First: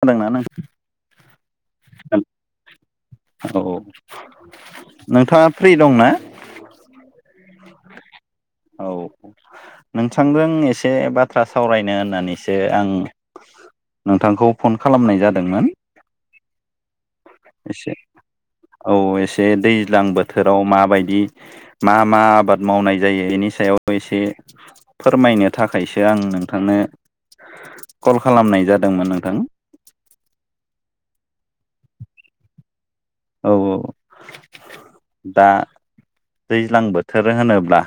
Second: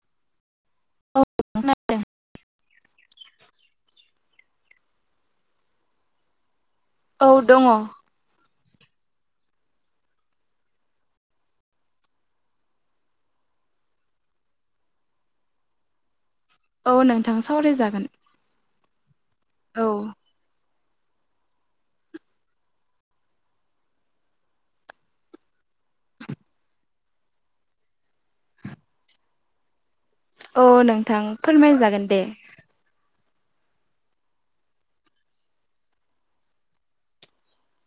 खोदोंना औ खोनादों नोंथां हेलौ औ नोंथाङा फ्रि दं ना? औ दङ। औ नोंथांजों एसे बाथ्रा सावरायनो होननानैसो आं नोंथांखौ फन खालामनाय जादोंमोन। औ नोंथां एसे सावरायजागोन औ एसे औ दैज्लां बोथोराव मा बायदि मा मा आबाद मावनाय जायो बेनि सायाव एसे फोरमायनो थाखायसो आं नोंथांनो कल खालामनाय जादोंमोन नोंथां। औ नोंथां फोरमाय जागोन दे। औ औ। दा दैज्लां बोथोर होनोब्ला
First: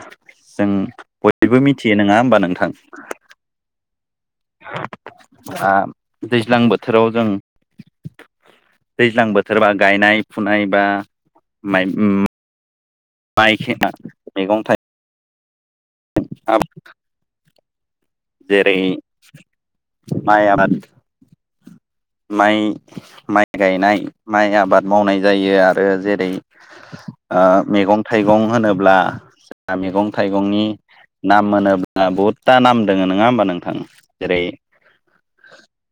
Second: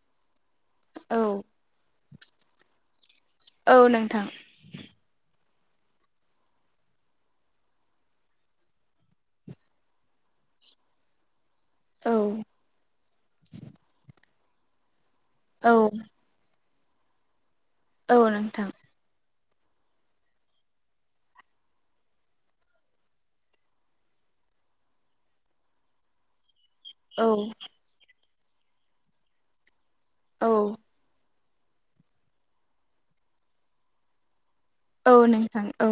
जों औ बयबो मिथियो नङा होमबा नोंथां? औ नोंथां। आं दैज्लां बोथोराव जों दैज्लां बोथोरबा गायनाय फुनाय बा माइ औ माइखेना मैगं थाइ औ आ औ नोंथां जेरै माया माइ माइ गायनाय माइ आबाद मावनाय जायो आरो जेरै औ ओ मैगं थाइगं होनोब्ला मैगं औ थाइगंनि नाम मोनोब्ला बहुतथा नाम दोङ नङा होमबा नोंथां जेरै औ नोंथां औ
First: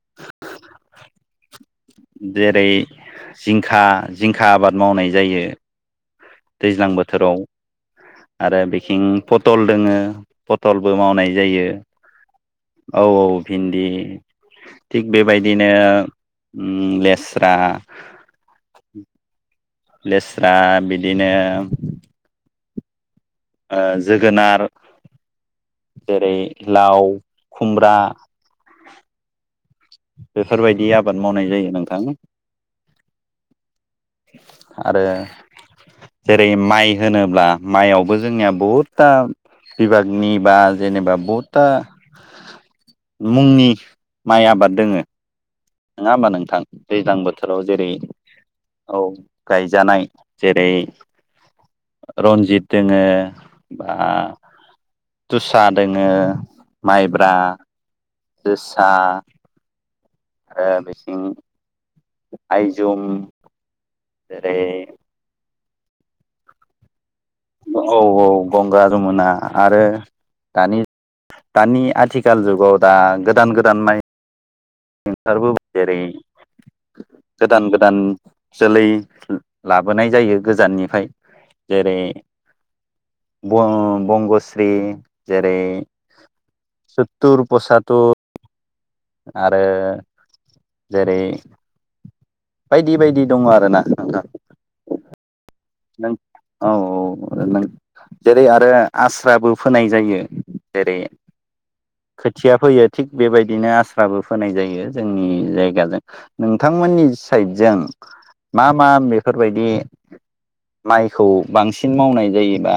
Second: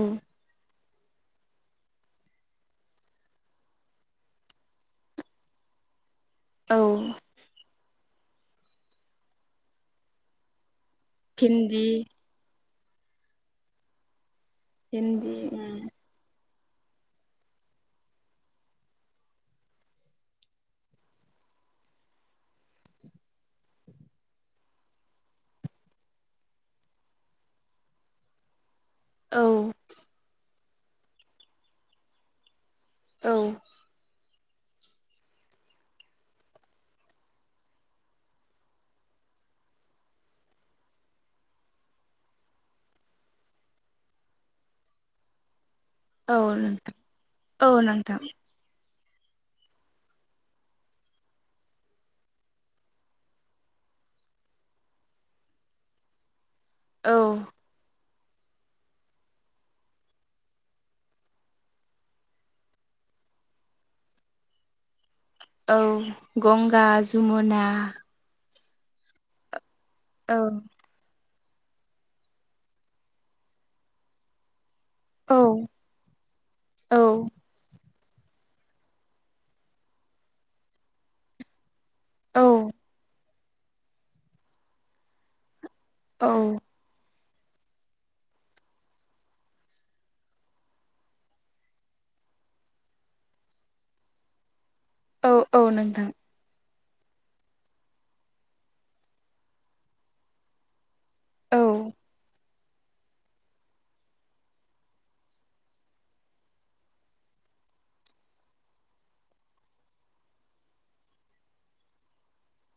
जेरै जिंखा जिंखा आबाद मावनाय जायो औ दैज्लां बोथोराव आरो बिथिं पटल दोङो पटल बो मावनाय जायो भिन्दि औ औ भिन्दि थिग भिन्दि बेबायदिनो ओम लेस्रा लेस्रा बिदिनो ओ जोगोनार जेरै लाव खुमब्रा औ बेफोरबायदि आबाद मावनाय जायो नोंथां औ आरो जेरै माइ होनोब्ला माइयावबो जोंनिया बहुदथा बिभागनि बा जेनेबा बहुदथा मुंनि माइ आबाद दोङो नङा होमबा नोंथां दैज्लां बोथोराव औ जेरै नोंथां औ गायजानाय जेरै रन्जित दोङो बा जोसा दोङो औ माइब्रा जोसा ओ बिथिं आइजुम जेरै औ गंगा जमुना औ औ गंगा जमुना आरो औ दानि दानि आथिखाल जुगाव दा गोदान गोदान माइ औ ओंखारबोबाय जेरै औ गोदान गोदान जोलै लाबोनाय जायो गोजाननिफ्राय जेरै औ बंग'स्रि जेरै औ मथुर पसाथुर आरो जेरै बायदि बायदि दङ आरोना नोंथां औ औ नोंथां नों औ औ जेरै आरो आस्राबो फोनाय जायो जेरै औ थिया फैयो थिग बेबायदिनो आस्राबो फोनाय जायो जोंनि जायगाजों नोंथांमोननि जों मा मा बेफोरबायदि माइखौ बांसिन मावनाय जायोबा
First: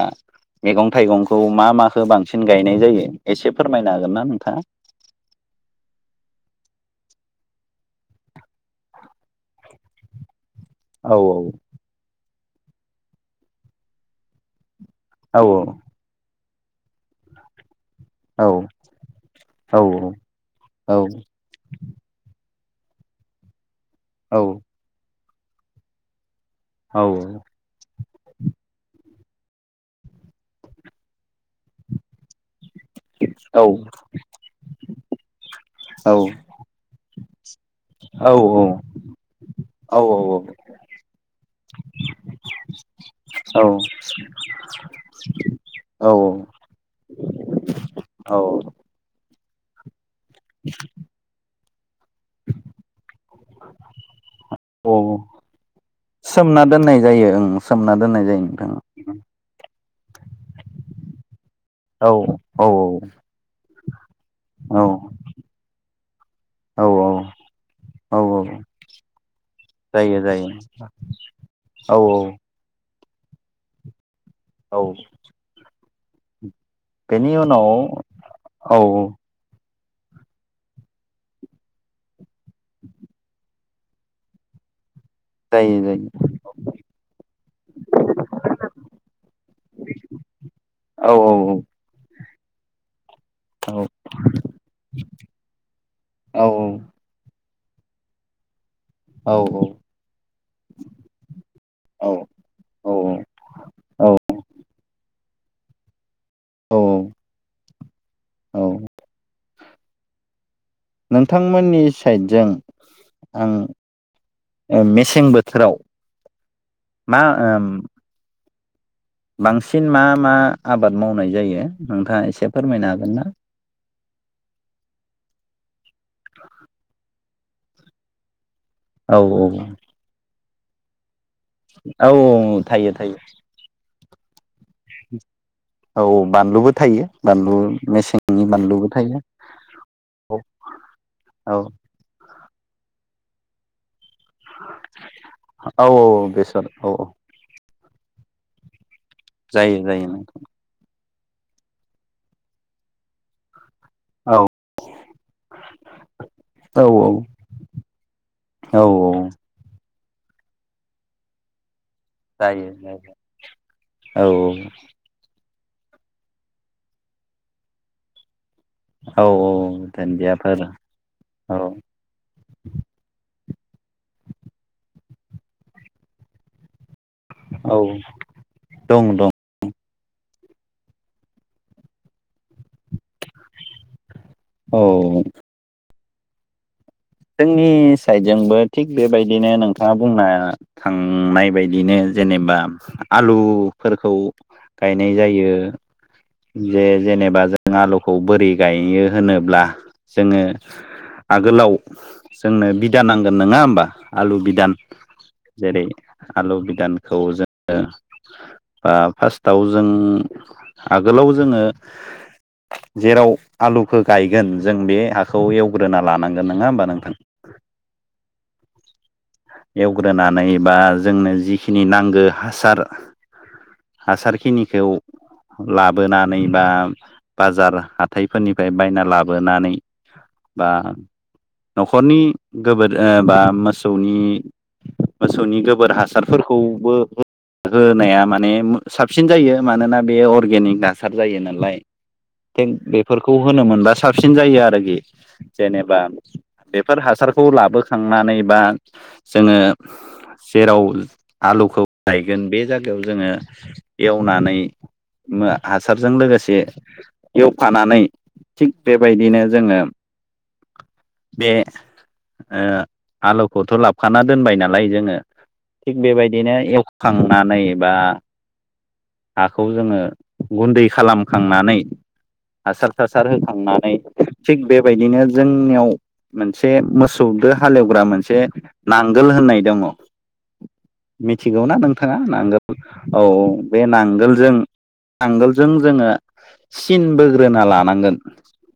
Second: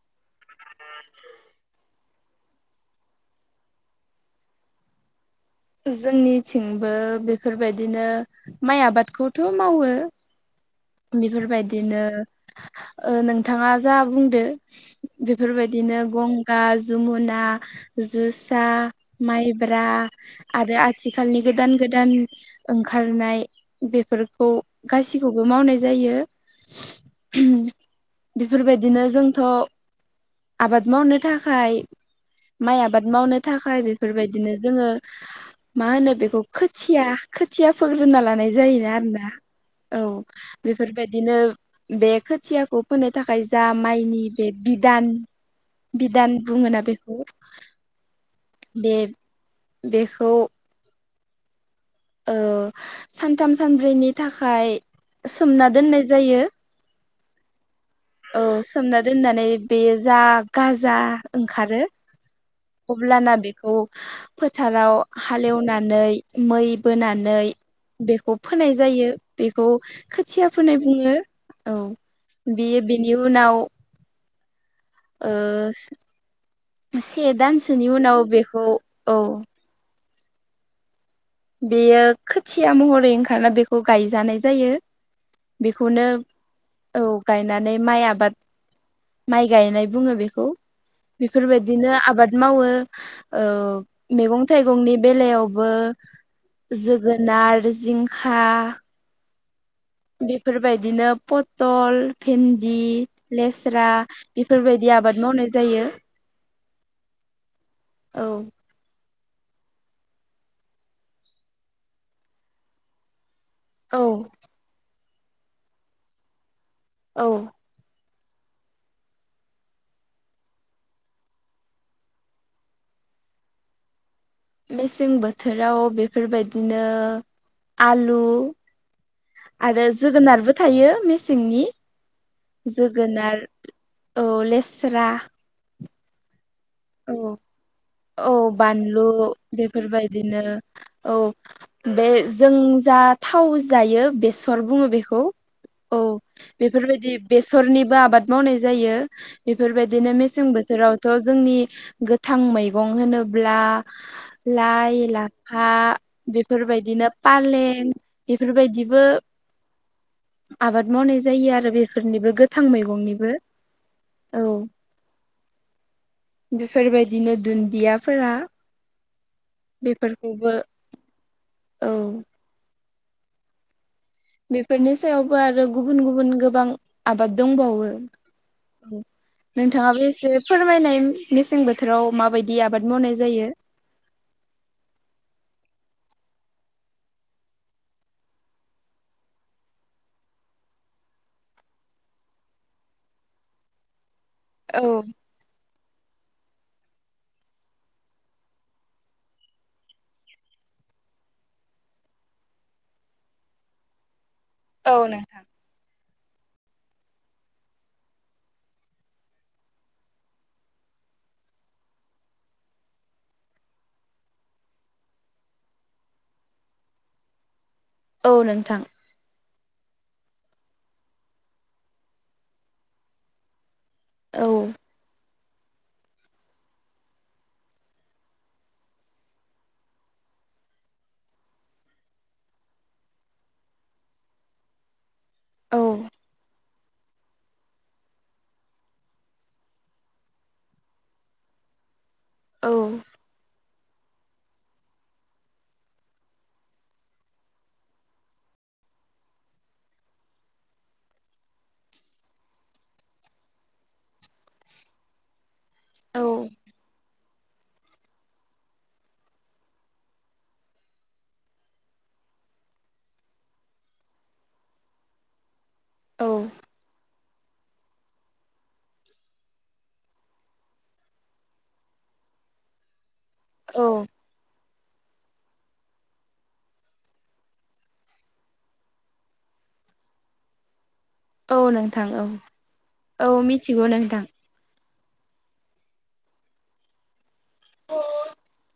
मैगं थाइगंखौ मा मा खौ बांसिन गायनाय जायो एसे फोरमायनो हागोन ना नोंथाङा जोंनिथिंबो बेफोरबायदिनो माइ आबादखौथ' मावो औ बेफोरबायदिनो ओ नोंथाङा जा बुंदो औ बेफोरबायदिनो गंगा जमुना औ जोसा माइब्रा औ आरो औ आथिखालनि गोदान गोदान ओंखारनाय औ बेफोरखौ गासिखौबो मावनाय जायो औ बेफोरबायदिनो जोंथ' आबाद मावनो थाखाय माइ आबाद मावनो थाखाय बेफोरबायदिनो जोङो मा होनो औ बेखौ खोथिया खोथिया फोग्रोना लानाय जायोना आरोना औ। बेफोरबायदिनो बे खोथियाखौ फोनो थाखाय जा माइनि बे बिदान। औ बिधान बुङोना बेखौ औ बे [inaudible] ओ सानथाम सानब्रैनि थाखाय औ सोमना दोननाय जायो। सोमना दोननाय जायो ओं सोमना दोननाय जायो औ नोंथां सोमना दोननानै बेयो जा गाजा ओंखारो औ औ अब्लाना बेखौ औ फोथाराव हालेवनानै मै औ औ बोनानै औ बेखौ फोनाय जायो बेखौ जायो खोथिया जायो फोनाय बुङो। औ बेयो बेनि उनाव औ ओ से बेनि उनाव दानसोनि उनाव बेखौ औ बेयो खोथिया महरै ओंखारना बेखौ गायजानाय जायो। जायो जायो बेखौनो औ गायनानै माइ आबाद माइ गायनाय बुङो बेखौ औ बेफोरबायदिनो आबाद मावो ओ औ मैगं थाइगंनि बेलायावबो औ जोगो नार, जिंखा औ औ बेफोरबायदिनो पथल, भेन्दि, लेस्रा औ बेफोरबायदि आबाद मावनाय जायो औ औ। नोंथांमोननि साइटजों औ आं मेसें बोथोराव मा औ बांसिन मा मा आबाद मावनाय जायो नोंथाङा एसे फोरमायनो हागोन ना? [inaudible] मेसें बोथोराव बेफोरबायदिनो आलु औ आरो जोगोनारबो थायो। मेसेंनि औ थायो थायो जोगोनार औ लेस्रा औ बानलुबो थायो औ बानलु औ मेसेंनि बानलुबो बानलु थायो औ बेफोरबायदिनो औ बे जों जा थाव जायो। बेसर बुङो बेखौ औ बेसर औ औ बेफोरबायदि बेसरनिबो आबाद मावनाय जायो। जायो जायो बेफोरबायदिनो मेसें बोथोरावथ' जोंनि गोथां मैगं होनोब्ला औ [inaudible] लाइ लाफा औ बेफोरबायदिनो फालें औ बेफोरबायदिबो आबाद मावनाय जायो आरो बे फोरनिबो गोथां जायो मैगंनिबो औ बेफोरबायदिनो दुन्दियाफोरा औ औ बेफोरखौबो दुन्दियाफोर औ बेफोरनि सायावबो आरो गुबुन गुबुन गोबां आबाद औ दंबावो नोंथ दं दं नोंथाङाबो एसे फोरमायनाय मेसें बोथोराव माबायदि आबाद मावनाय जायो? औ जोंनि साइडजोंबो थिग बेबायदिनो नोंथाङा बुंनो थांनाय बायदिनो जेनेबा आलुफोरखौ औ गायनाय जायो। [inaudible] जे जेनेबा जों आलुखौ बोरि गायो होनोब्ला जोङो आगोलाव जोंनो बिदा नांगोन नङा होमबा आलु बिदान औ नोंथां जेरै आलु बिदानखौ जोङो बा फार्स्टआव जों आगोलाव जोङो जेराव आलुखौ गायगोन जों बे हाखौ एवग्रोना लानांगोन नङा होमबा नोंथां? औ नोंथां एवग्रोनानै बा जोंनो जिखिनि नांगौ हासार औ हासारखिनिखौ लाबोनानै बा बाजार हाथाइफोरनिफ्राय बायना लाबोनानै बा न'खरनि गोबोर बा मोसौनि मोसौनि औ गोबोर हासारफोरखौबो बो होनाया माने साबसिन जायो मानोना बे अर्गेनिक हासार जायो नालाय। थिग औ बेफोरखौ होनो मोनबा साबसिन जायो आरोखि जेनेबा बेफोर हासारखौ लाबोखांनानै बा जोङो जेराव आलुखौ गायगोन बे जायगायाव जोङो एवना नानै म हासारजों औ लोगोसे एवफानानै थिग बेबायदिनो जोङो बे, ओ, लौखौथ' लाब खाना दोनबाय नालाय जोङो थिग औ बेबायदिनो एवखांनानै बा हाखौ जोङो गुन्दै खालामखांनानै हासार थासार औ होखांनानै थिग बेबायदिनो जोंनियाव मोनसे मोसौदो हालेवग्रा मोनसे नांगोल होननाय दङ औ मिथिगौ ना नोंथां नोंथाङा औ नांगोल? औ बे मिथिगौ नोंथां नांगोलजों नांगोलजों जोङो सिनबो बोना लानांगोन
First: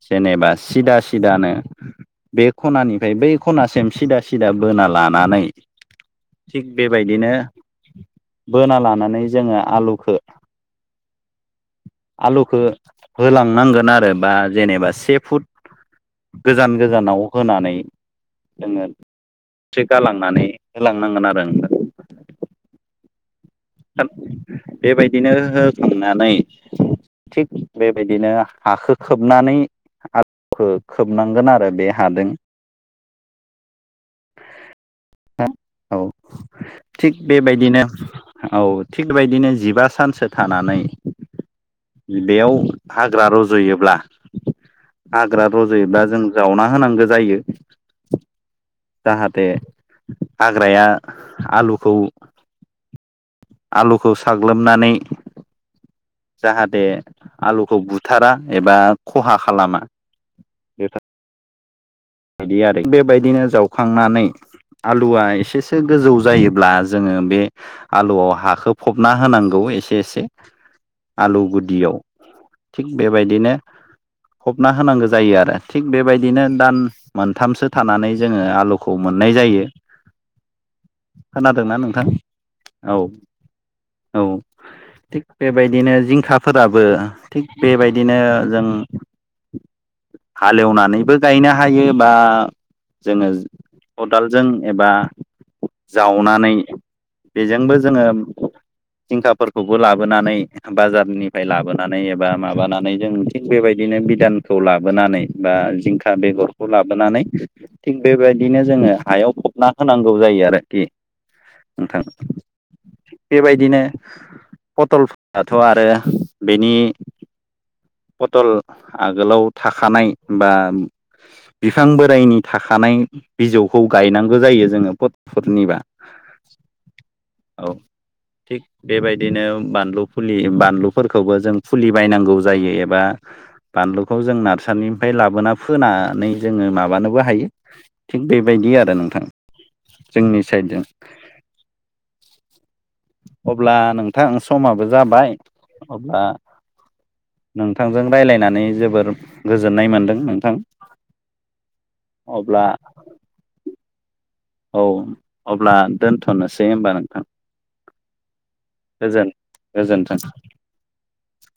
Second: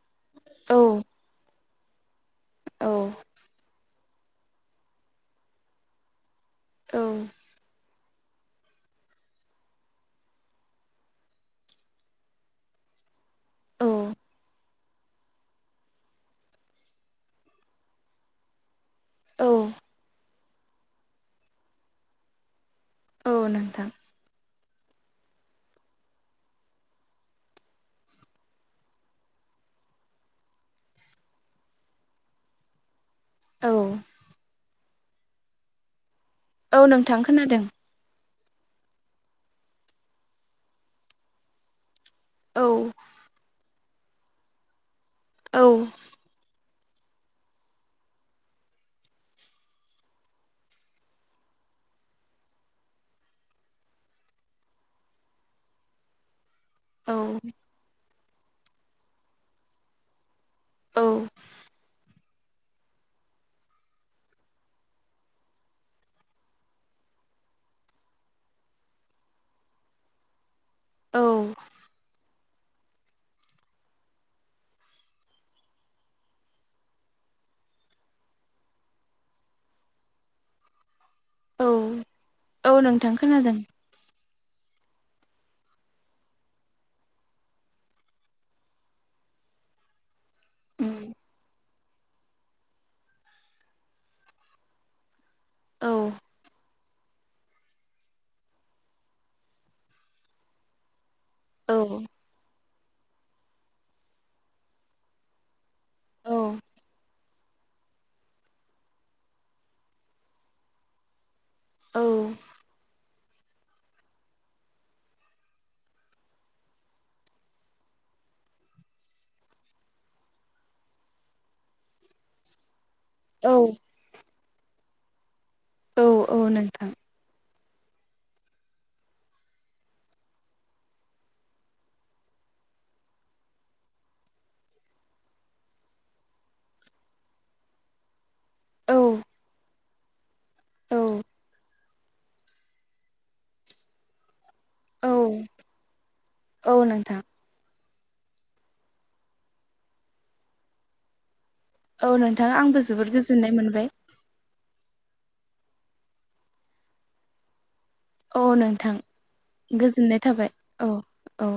जेनेबा औ सिदा सिदानो बे औ खनानिफ्राय बै खनासिम सिदा सिदा बोना लानानै थिग औ बेबायदिनो बोना लानानै जोङो आलुखौ [inaudible] आलुखौ होलांनांगोन औ आरो बा जेनेबा से फुट गोजान गोजानाव होनानै जोङो औ थ्रि गालांनानै होलांनांगोन आरो औ नोंथां बेबायदिनो हो-होखांनानै थिग बेबायदिनो हाखो खोबनानै आ [inaudible] खौ खोबनांगोन आरो बे हादों औ [unintelligible] औ औ थिग नोंथां खोनादों बेबायदिनो औ थिग बदिनो जिबा सानसो थानानै बेयाव औ हाग्रा रज'योब्ला हाग्रा औ रज'योब्ला जों जावना होनांगौ जायो। जाहाथे हाग्राया आलुखौ [inaudible] आलुखौ साग्लोबनानै जाहाथे औ आलुखौ बुथारा एबा खहा खालामा औ बिदि आरो बेबायदिनो जावखांनानै आलुआ एसेसो गोजौ जायोब्ला जोङो बे आलुआव हाखौ फबना होनांगौ। एसे एसे आलु औ गुदियाव थिग बेबायदिनो फबना होनांगौ जायो आरो थिग बेबायदिनो दान मोनथामसो थानानै जोङो आलुखौ मोननाय जायो। औ खोनादोंना नोंथां? औ, नोंथां खोनादों औ थिग बेबायदिनो जिंखाफोराबो थिग बेबायदिनो जों [unintelligible] औ हालेवनानैबो गायनो हायो। बा जोङो खदालजों एबा औ जावनानै बेजोंबो जोङो जिंखाफोरखौबो लाबोनानै बाजारनि फाय औ लाबोनानै एबा माबानानै जों थिग बेबायदिनो बिदानखौ लाबोनानै बा जिंखा बेगर नानै थिग बेबायदिनो जोङो हायाव फबना होनांगौ जायो आरोखि नोंथां। औ बेबायदिनो पटलफोराथ' आरो बेनि पटल आगोलाव थाखानाय बा बिफां बोराइनि थाखानाय औ बिजौखौ गायनांगौ जायो जोङो पट औ औ नोंथां औ थिग बेबायदिनो बानलु फुलि बानलुफोरखौबो जों फुलि बायनांगौ जायो एबा बानलुखौ जों नारसारिनिफ्राय लाबोना फोनानै जोङो माबानोबो हायो थिग बेबायदि आरो औ नोंथां जोंनि साइडजों औ अब्ला नोंथां समाबो औ जाबाय अब्ला औ नोंथां नों नोंथांजों रायज्लायनानै जोबोर गोजोननाय मोनदों नोंथां औ नोंथां अब्ला आंबो जोबोद गोजोननाय मोनबाय औ अब्ला दोनथ'नोसै होनबा नोंथां औ नोंथां गो गोजोननाय गोजोनथों थाबाय औ औ